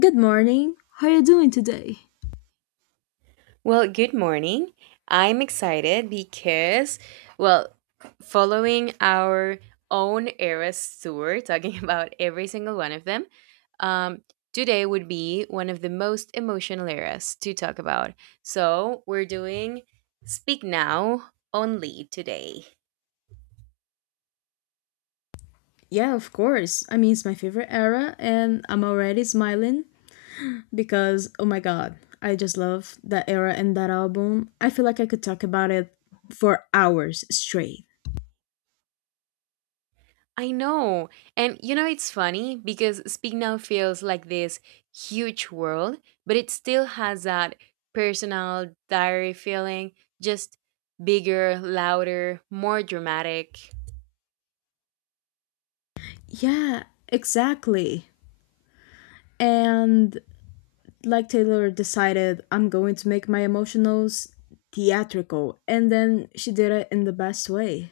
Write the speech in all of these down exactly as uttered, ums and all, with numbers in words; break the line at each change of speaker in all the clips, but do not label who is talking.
Good morning. How are you doing today?
Well, good morning. I'm excited because, well, following our own era's tour, talking about every single one of them, um, today would be one of the most emotional eras to talk about. So we're doing Speak Now only today.
Yeah, of course. I mean, it's my favorite era, and I'm already smiling because, oh my god, I just love that era and that album. I feel like I could talk about it for hours straight.
I know. And you know, it's funny because Speak Now feels like this huge world, but it still has that personal diary feeling, just bigger, louder, more dramatic.
Yeah, exactly. And like Taylor decided, I'm going to make my emotionals theatrical, and then she did it in the best way.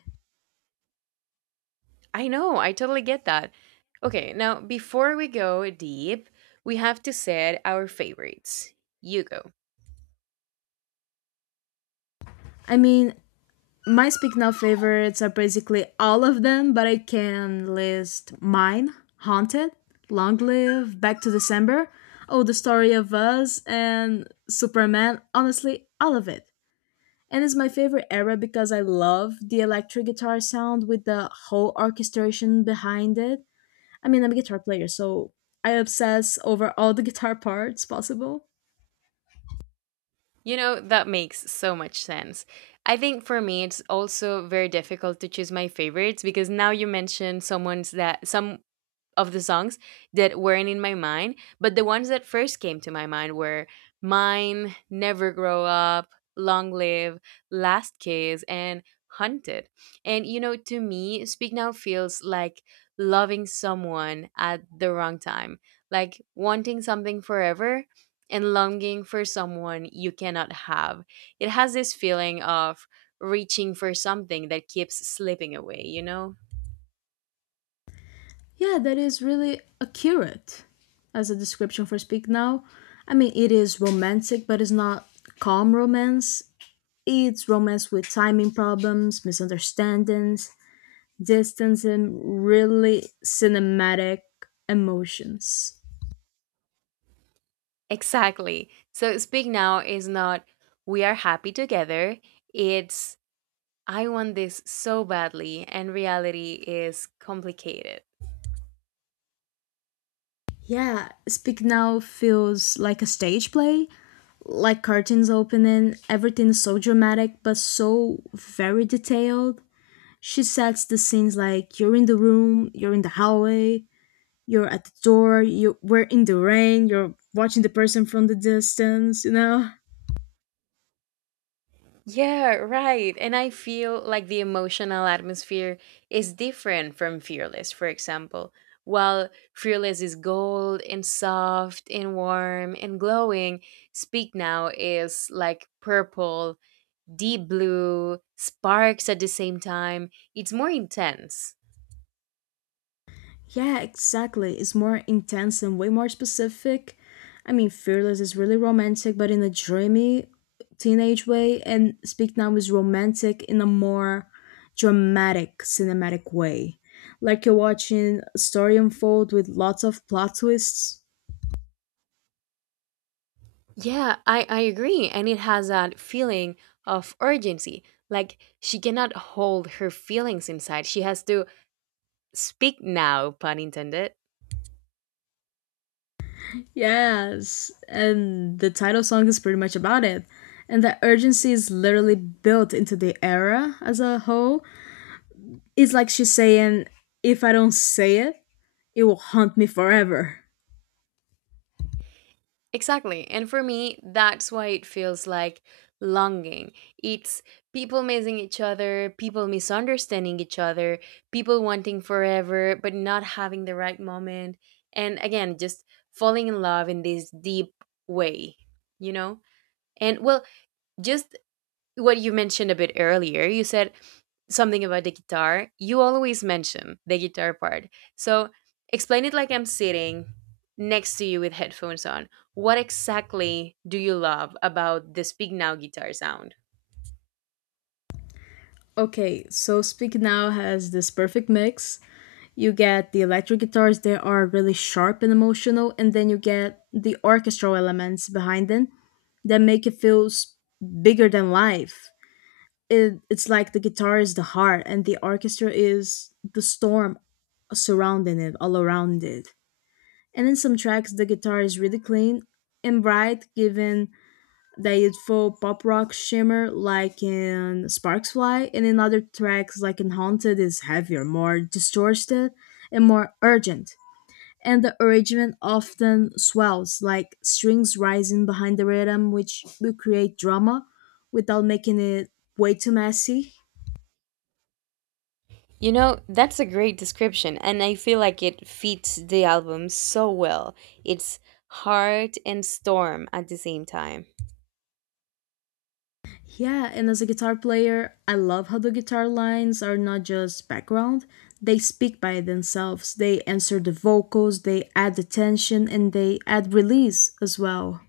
I know, I totally get that. Okay, now before we go deep, we have to set our favorites. You go.
I mean, My Speak Now favorites are basically all of them, but I can list mine, Haunted, Long Live, Back to December, Oh, The Story of Us, and Superman. Honestly, all of it. And it's my favorite era because I love the electric guitar sound with the whole orchestration behind it. I mean, I'm a guitar player, so I obsess over all the guitar parts possible.
You know, that makes so much sense. I think for me it's also very difficult to choose my favorites because now you mentioned someone's that some of the songs that weren't in my mind, but the ones that first came to my mind were Mine, Never Grow Up, Long Live, Last Kiss, and Hunted. And you know, to me, Speak Now feels like loving someone at the wrong time, like wanting something forever and longing for someone you cannot have. It has this feeling of reaching for something that keeps slipping away, you know?
Yeah, that is really accurate as a description for Speak Now. I mean, it is romantic, but it's not calm romance. It's romance with timing problems, misunderstandings, distance, and really cinematic emotions.
Exactly. So speak now is not we are happy together. It's I want this so badly and reality is complicated.
Yeah, Speak Now feels like a stage play, like curtains opening, everything is so dramatic but so very detailed. She sets the scenes like you're in the room, you're in the hallway, You're at the door, you we're in the rain, you're watching the person from the distance, you know?
Yeah, right. And I feel like the emotional atmosphere is different from Fearless, for example. While Fearless is gold and soft and warm and glowing, Speak Now is like purple, deep blue, sparks at the same time. It's more intense.
Yeah, exactly. It's more intense and way more specific. I mean, Fearless is really romantic, but in a dreamy teenage way, and Speak Now is romantic in a more dramatic, cinematic way. Like you're watching a story unfold with lots of plot twists.
Yeah, I, I agree. And it has that feeling of urgency. Like she cannot hold her feelings inside. She has to speak now, pun intended.
Yes, and the title song is pretty much about it. And that urgency is literally built into the era as a whole. It's like she's saying, if I don't say it, it will haunt me forever.
Exactly. And for me, that's why it feels like longing. It's people missing each other, people misunderstanding each other, people wanting forever, but not having the right moment. And again, just falling in love in this deep way, you know? And well, just what you mentioned a bit earlier. You said something about the guitar. You always mention the guitar part. So explain it like I'm sitting next to you with headphones on. What exactly do you love about the Speak Now guitar sound?
Okay, so Speak Now has this perfect mix. You get the electric guitars that are really sharp and emotional, and then you get the orchestral elements behind them that make it feel s- bigger than life. it, it's like the guitar is the heart and the orchestra is the storm surrounding it all around it. And in some tracks the guitar is really clean and bright, giving that youthful pop rock shimmer like in Sparks Fly, and in other tracks like in Haunted is heavier, more distorted and more urgent. And the arrangement often swells like strings rising behind the rhythm, which will create drama without making it way too messy.
You know, that's a great description, and I feel like it fits the album so well. It's heart and storm at the same time.
Yeah, and as a guitar player, I love how the guitar lines are not just background. They speak by themselves. They answer the vocals, they add the tension, and they add release as well.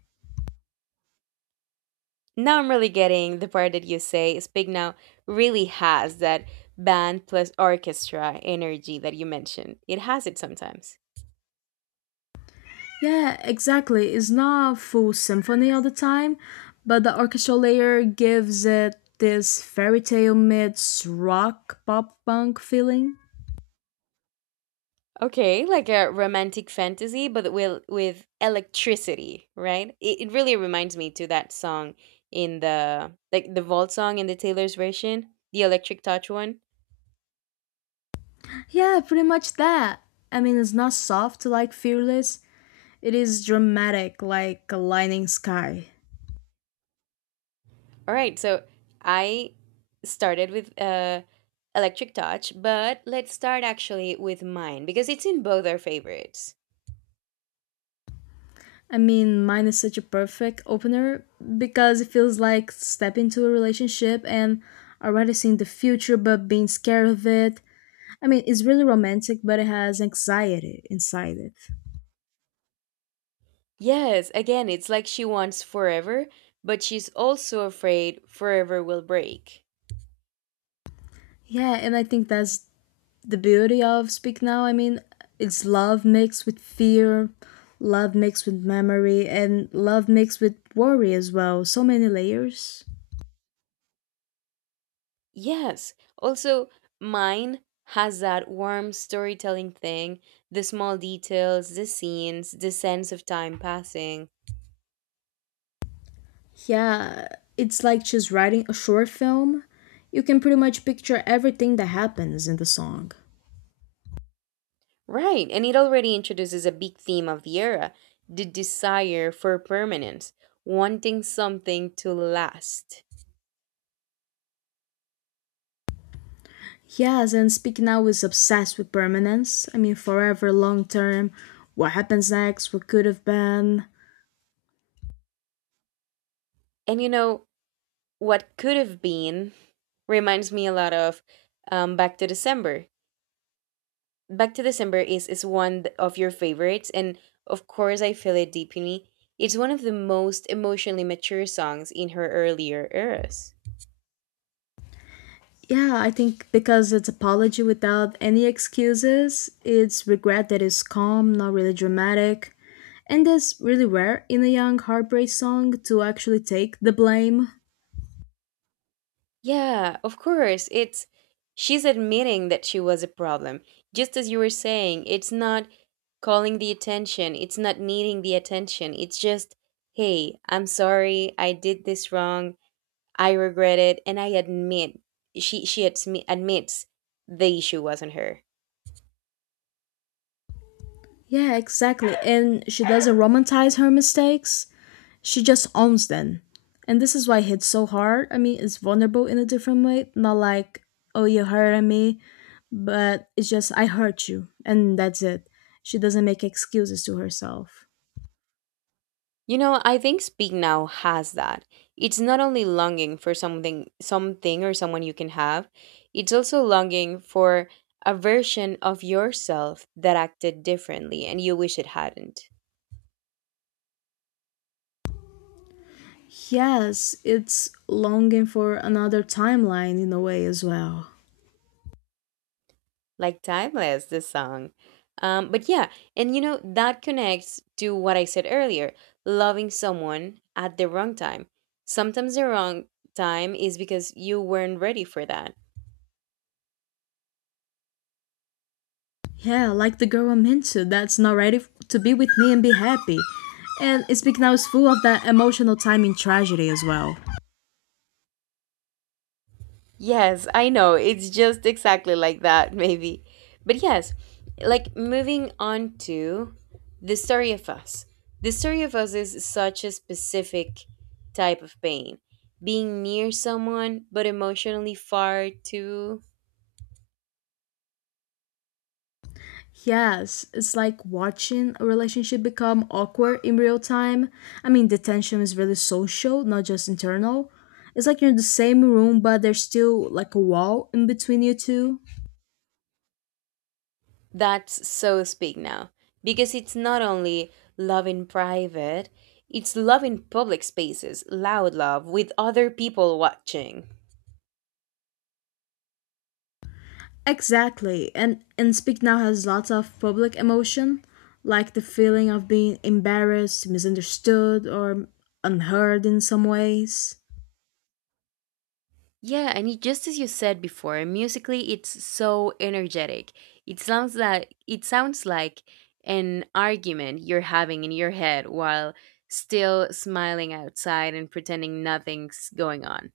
Now I'm really getting the part that you say Speak Now really has that band plus orchestra energy that you mentioned. It has it sometimes.
Yeah, exactly. It's not a full symphony all the time, but the orchestral layer gives it this fairy tale meets rock pop punk feeling.
Okay, like a romantic fantasy, but with with electricity, right? It, it really reminds me to that song in the like the vault song in the Taylor's version, the Electric Touch one.
Yeah, pretty much that. I mean, it's not soft like Fearless, it is dramatic like a lightning sky.
All right, so I started with uh Electric Touch, but let's start actually with mine because it's in both our favorites.
I mean, Mine is such a perfect opener because it feels like stepping into a relationship and already seeing the future but being scared of it. I mean, it's really romantic, but it has anxiety inside it.
Yes, again, it's like she wants forever, but she's also afraid forever will break.
Yeah, and I think that's the beauty of Speak Now. I mean, it's love mixed with fear, love mixed with memory, and love mixed with worry as well. So many layers.
Yes, also, mine has that warm storytelling thing the small details, the scenes, the sense of time passing.
Yeah, it's like she's writing a short film. You can pretty much picture everything that happens in the song.
Right, and it already introduces a big theme of the era the desire for permanence, wanting something to last.
Yes, and Speak Now is obsessed with permanence. I mean, forever, long term, what happens next, what could have been.
And you know, what could have been reminds me a lot of um, Back to December Back to December is is one th- of your favorites, and of course I feel it deep in me. It's one of the most emotionally mature songs in her earlier eras.
Yeah, I think because it's apology without any excuses, it's regret that is calm, not really dramatic. And that's really rare in a young heartbreak song to actually take the blame.
Yeah, of course. It's she's admitting that she was a problem. Just as you were saying, it's not calling the attention, it's not needing the attention. It's just, "Hey, I'm sorry. I did this wrong. I regret it." And I admit she she admi- admits the issue wasn't her.
Yeah, exactly. And she doesn't romanticize her mistakes. She just owns them. And this is why it hits so hard. I mean, it's vulnerable in a different way, not like, oh, you hurt me, but it's just, I hurt you, and that's it. She doesn't make excuses to herself.
You know, I think Speak Now has that. It's not only longing for something something or someone you can have, it's also longing for a version of yourself that acted differently and you wish it hadn't.
Yes, it's longing for another timeline in a way as well.
Like Timeless, this song. Um, but yeah, and you know, that connects to what I said earlier, loving someone at the wrong time. Sometimes the wrong time is because you weren't ready for that
Yeah, like the girl I'm into that's not ready f- to be with me and be happy. And Speak Now is full of that emotional timing tragedy as well.
Yes, I know. It's just exactly like that, maybe. But yes, like moving on to the story of us. The story of us is such a specific type of pain. Being near someone, but emotionally far too.
Yes, it's like watching a relationship become awkward in real time. I mean, the tension is really social, not just internal. It's like you're in the same room, but there's still like a wall in between you two.
That's so speak now. Because it's not only love in private, it's love in public spaces, loud love, with other people watching.
Exactly, and and Speak Now has lots of public emotion, like the feeling of being embarrassed, misunderstood, or unheard in some ways.
Yeah, and it, just as you said before, musically it's so energetic. It sounds that it sounds like an argument you're having in your head while still smiling outside and pretending nothing's going on.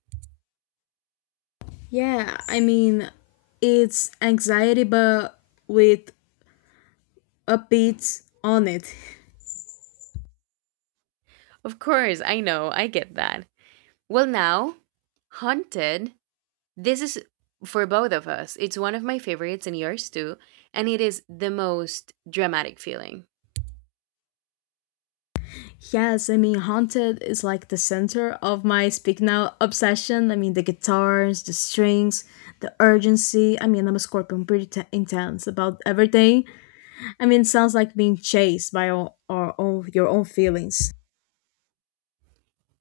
Yeah, I mean, it's anxiety, but with a beat on it.
Of course, I know, I get that. Well, now, Haunted, this is for both of us. It's one of my favorites and yours too, and it is the most dramatic feeling.
Yes, I mean, Haunted is like the center of my Speak Now obsession. I mean, the guitars, the strings, the urgency. I mean, I'm a Scorpion, pretty t- intense about everything. I mean, it sounds like being chased by all, our own, your own feelings.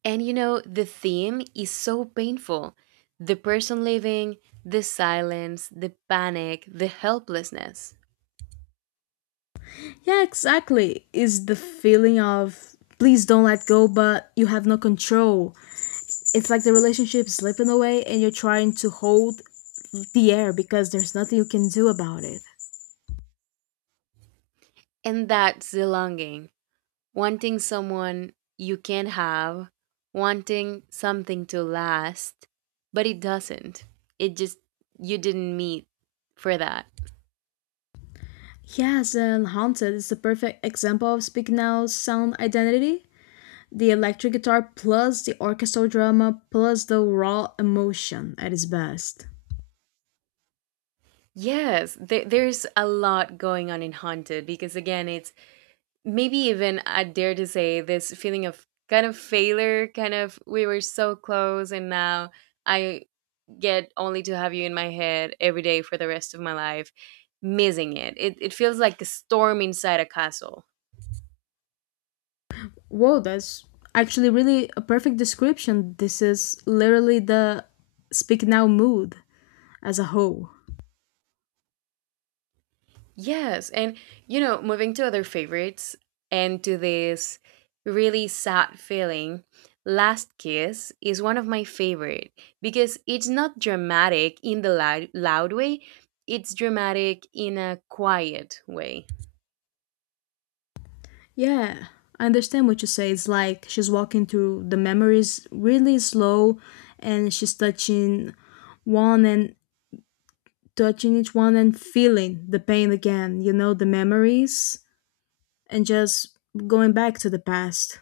And you know, the theme is so painful. The person leaving, the silence, the panic, the helplessness.
Yeah, exactly. Is the feeling of please don't let go, but you have no control. It's like the relationship slipping away and you're trying to hold the air because there's nothing you can do about it.
And that's the longing. Wanting someone you can have, wanting something to last, but it doesn't. It just, you didn't meet for that.
Yes, and Haunted is the perfect example of Speak Now's sound identity. The electric guitar plus the orchestral drama plus the raw emotion at its best.
Yes, there, there's a lot going on in Haunted because, again, it's maybe even I dare to say this feeling of kind of failure, kind of we were so close and now I get only to have you in my head every day for the rest of my life, missing it. It it feels like a storm inside a castle.
Whoa, that's actually really a perfect description. This is literally the Speak Now mood as a whole.
Yes. And, you know, moving to other favorites and to this really sad feeling, Last Kiss is one of my favorite because it's not dramatic in the loud, loud way, it's dramatic in a quiet way.
Yeah, I understand what you say. It's like she's walking through the memories really slow and she's touching one and touching each one and feeling the pain again, you know, the memories, and just going back to the past.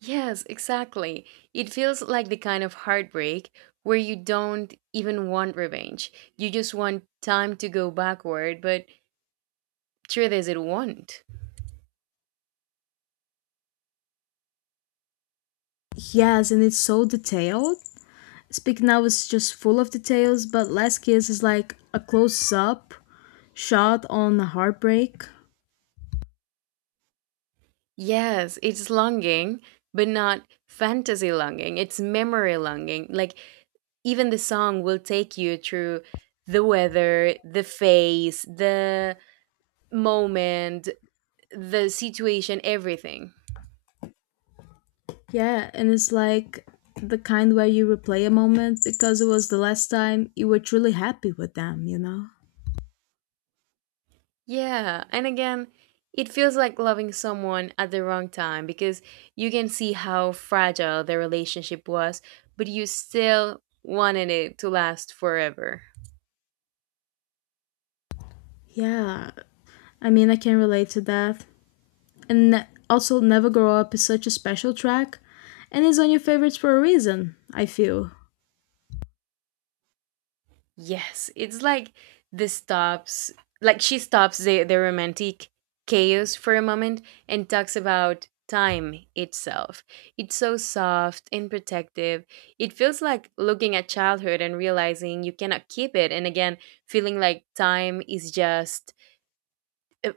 Yes, exactly. It feels like the kind of heartbreak where you don't even want revenge. You just want time to go backward, but sure does it won't.
Yes, and it's so detailed. Speak Now is just full of details, but Last Kiss is like a close up shot on a heartbreak.
Yes, it's longing, but not fantasy longing. It's memory longing. Like even the song will take you through the weather, the face, the moment, the situation, everything.
Yeah, and it's like the kind where you replay a moment because it was the last time you were truly happy with them, you know?
Yeah, and again, it feels like loving someone at the wrong time because you can see how fragile the relationship was, but you still wanted it to last forever.
Yeah, I mean, I can relate to that. And ne- also Never Grow Up is such a special track and it's on your favorites for a reason, I feel.
Yes, it's like the stops, like she stops the, the romantic chaos for a moment and talks about time itself. It's so soft and protective. It feels like looking at childhood and realizing you cannot keep it. And again, feeling like time is just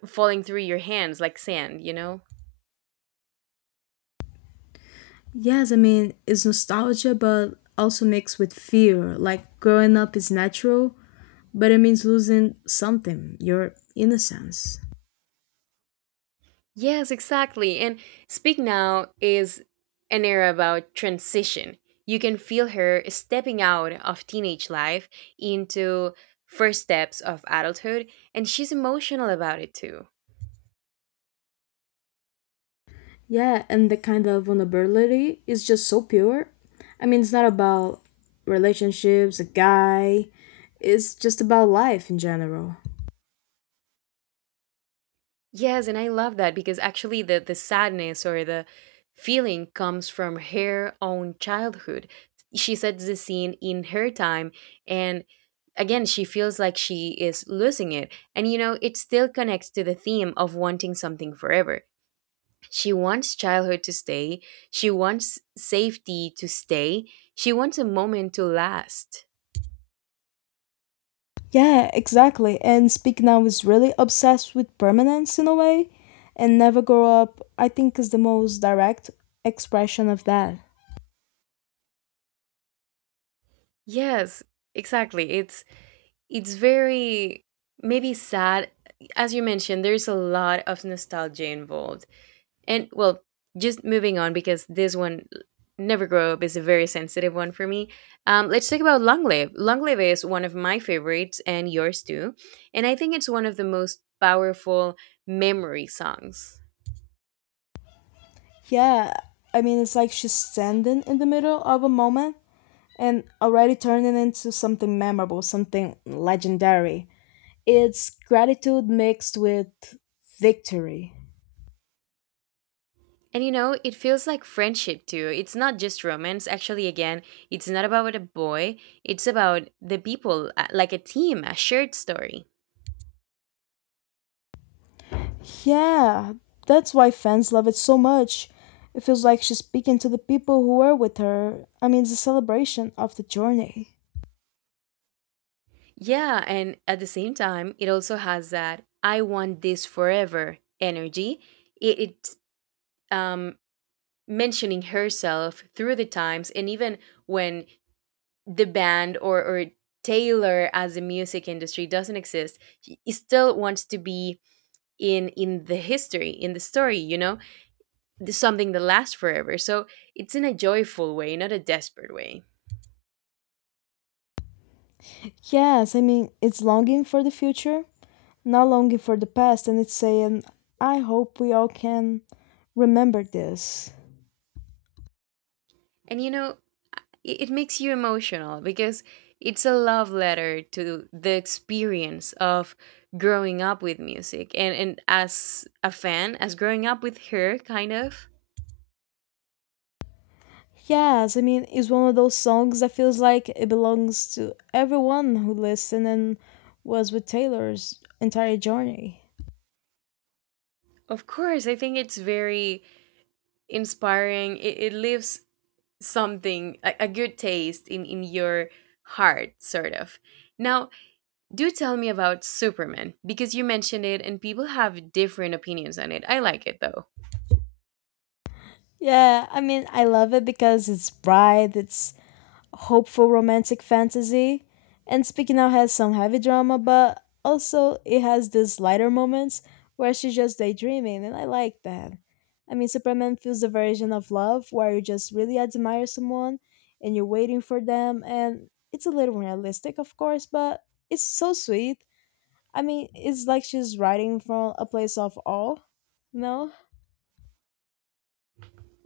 falling through your hands like sand, you know?
Yes, I mean, it's nostalgia but also mixed with fear. Like growing up is natural, but it means losing something, your innocence.
Yes, exactly. And Speak Now is an era about transition. You can feel her stepping out of teenage life into first steps of adulthood, and she's emotional about it too.
Yeah, and the kind of vulnerability is just so pure. I mean, it's not about relationships, a guy, it's just about life in general.
Yes, and I love that because actually the, the sadness or the feeling comes from her own childhood. She sets the scene in her time, and again, she feels like she is losing it. And you know, it still connects to the theme of wanting something forever She wants childhood to stay. She wants safety to stay. She wants a moment to last.
Yeah, exactly. And Speak Now is really obsessed with permanence in a way, and Never Grow Up, I think, is the most direct expression of that.
Yes, exactly. It's it's very maybe sad. As you mentioned, there's a lot of nostalgia involved. And well, just moving on because this one Never Grow Up is a very sensitive one for me. Um, let's talk about Long Live. Long Live is one of my favorites and yours too. And I think it's one of the most powerful memory songs.
Yeah, I mean, it's like she's standing in the middle of a moment and already turning into something memorable, something legendary. It's gratitude mixed with victory.
And you know, it feels like friendship too. It's not just romance. Actually, again, it's not about a boy, it's about the people, uh, like a team, a shared story.
Yeah, that's why fans love it so much. It feels like she's speaking to the people who were with her. I mean, it's a celebration of the journey.
Yeah, and at the same time, it also has that I want this forever energy. It, it's um, mentioning herself through the times, and even when the band or, or Taylor as the music industry doesn't exist, he he still wants to be in in the history, in the story, you know? Th- something that lasts forever. So it's in a joyful way, not a desperate way.
Yes, I mean, it's longing for the future, not longing for the past, and it's saying, I hope we all can remember this.
And you know, it, it makes you emotional because it's a love letter to the experience of growing up with music. And and as a fan, as growing up with her, kind of.
Yes, I mean, it's one of those songs that feels like it belongs to everyone who listened and was with Taylor's entire journey.
Of course, I think it's very inspiring. It, it leaves something, a, a good taste in, in your heart, sort of. Now, do tell me about Superman because you mentioned it and people have different opinions on it. I like it though.
Yeah, I mean, I love it because it's bright, it's hopeful romantic fantasy. And Speaking Out has some heavy drama, but also it has these lighter moments where she's just daydreaming, and I like that. I mean, Superman feels the version of love where you just really admire someone and you're waiting for them, and it's a little realistic, of course, but it's so sweet. I mean, it's like she's writing from a place of awe, no?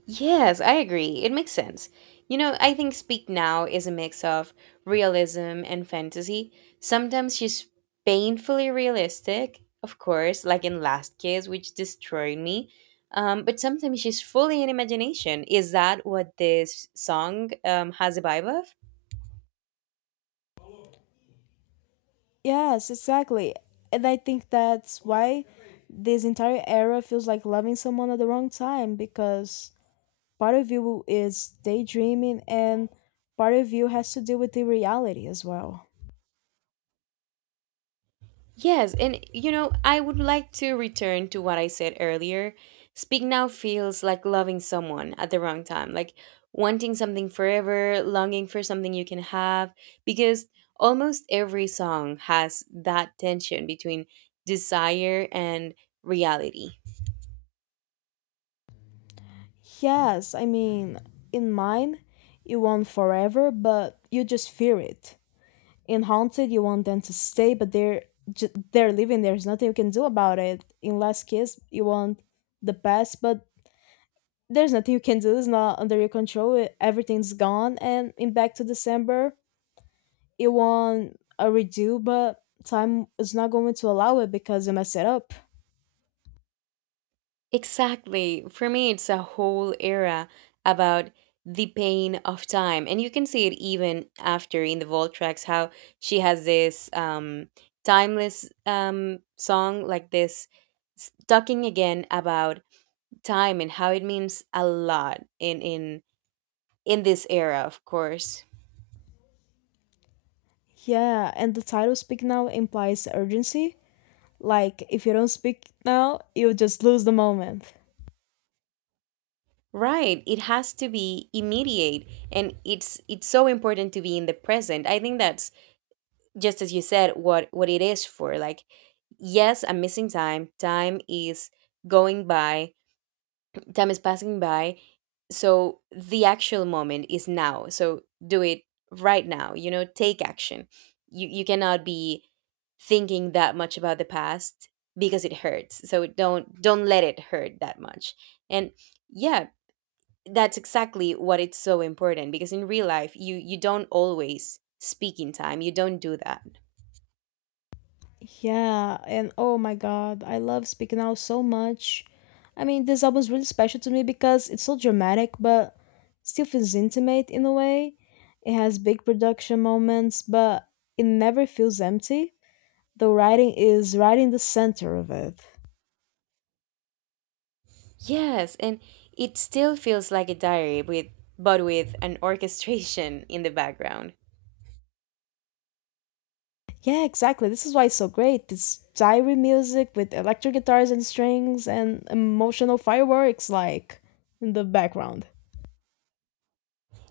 Yes, I agree. It makes sense. You know, I think Speak Now is a mix of realism and fantasy. Sometimes she's painfully realistic, of course, like in Last Kiss, which destroyed me. Um, but sometimes she's fully in imagination. Is that what this song um, has a vibe of?
Yes, exactly. And I think that's why this entire era feels like loving someone at the wrong time because part of you is daydreaming and part of you has to deal with the reality as well.
Yes, and you know, I would like to return to what I said earlier. Speak now feels like loving someone at the wrong time, like wanting something forever, longing for something you can have, because almost every song has that tension between desire and reality.
Yes, I mean, in Mine, you want forever, but you just fear it. In Haunted, you want them to stay, but they're ju- they're leaving. There's nothing you can do about it. In Last Kiss, you want the best, but there's nothing you can do. It's not under your control. e- Everything's gone. And in Back to December, it won a redo, but time is not going to allow it because you messed it up.
Exactly. For me, it's a whole era about the pain of time. And you can see it even after in the Vault tracks, how she has this um, timeless um, song, like this s- talking again about time and how it means a lot in in in this era of course
Yeah, and the title Speak Now implies urgency. Like, if you don't speak now, you'll just lose the moment.
right it has to be immediate and it's it's so important to be in the present I think that's just as you said what what it is for like yes I'm missing time time is going by time is passing by so the actual moment is now so do it right now you know take action you you cannot be thinking that much about the past because it hurts so don't don't let it hurt that much and yeah that's exactly what it's so important because in real life you you don't always speak in time you don't do that
Yeah, and oh my god, I love Speaking Out so much. I mean, this album is really special to me because it's so dramatic, but still feels intimate in a way. It has big production moments, but it never feels empty. The writing is right in the center of it.
Yes, and it still feels like a diary with but with an orchestration in the background.
Yeah, exactly. This is why it's so great. It's diary music with electric guitars and strings and emotional fireworks like in the background.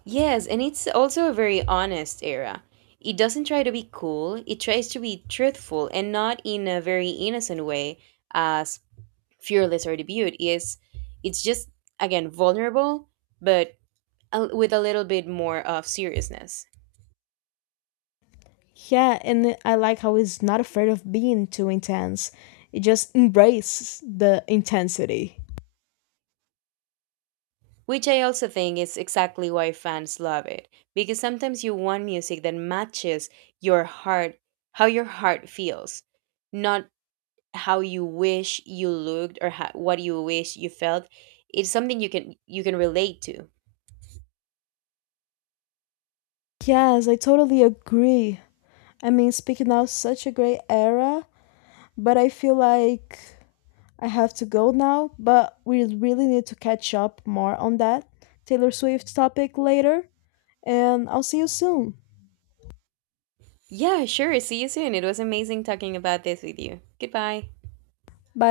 Yes, and it's also a very honest era. It doesn't try to be cool, it tries to be truthful and not in a very innocent way as Fearless or Debut is. It's just again vulnerable, but a, with a little bit more of seriousness.
Yeah, and I like how he's not afraid of being too intense. It just embraces the intensity.
Which I also think is exactly why fans love it, because sometimes you want music that matches your heart, how your heart feels, not how you wish you looked or how, what you wish you felt. It's something you can you can relate to.
Yes, I totally agree. I mean, speaking of such a great era, but I feel like I have to go now, but we really need to catch up more on that Taylor Swift topic later, and I'll see you soon.
Yeah, sure. See you soon. It was amazing talking about this with you. Goodbye.
Bye.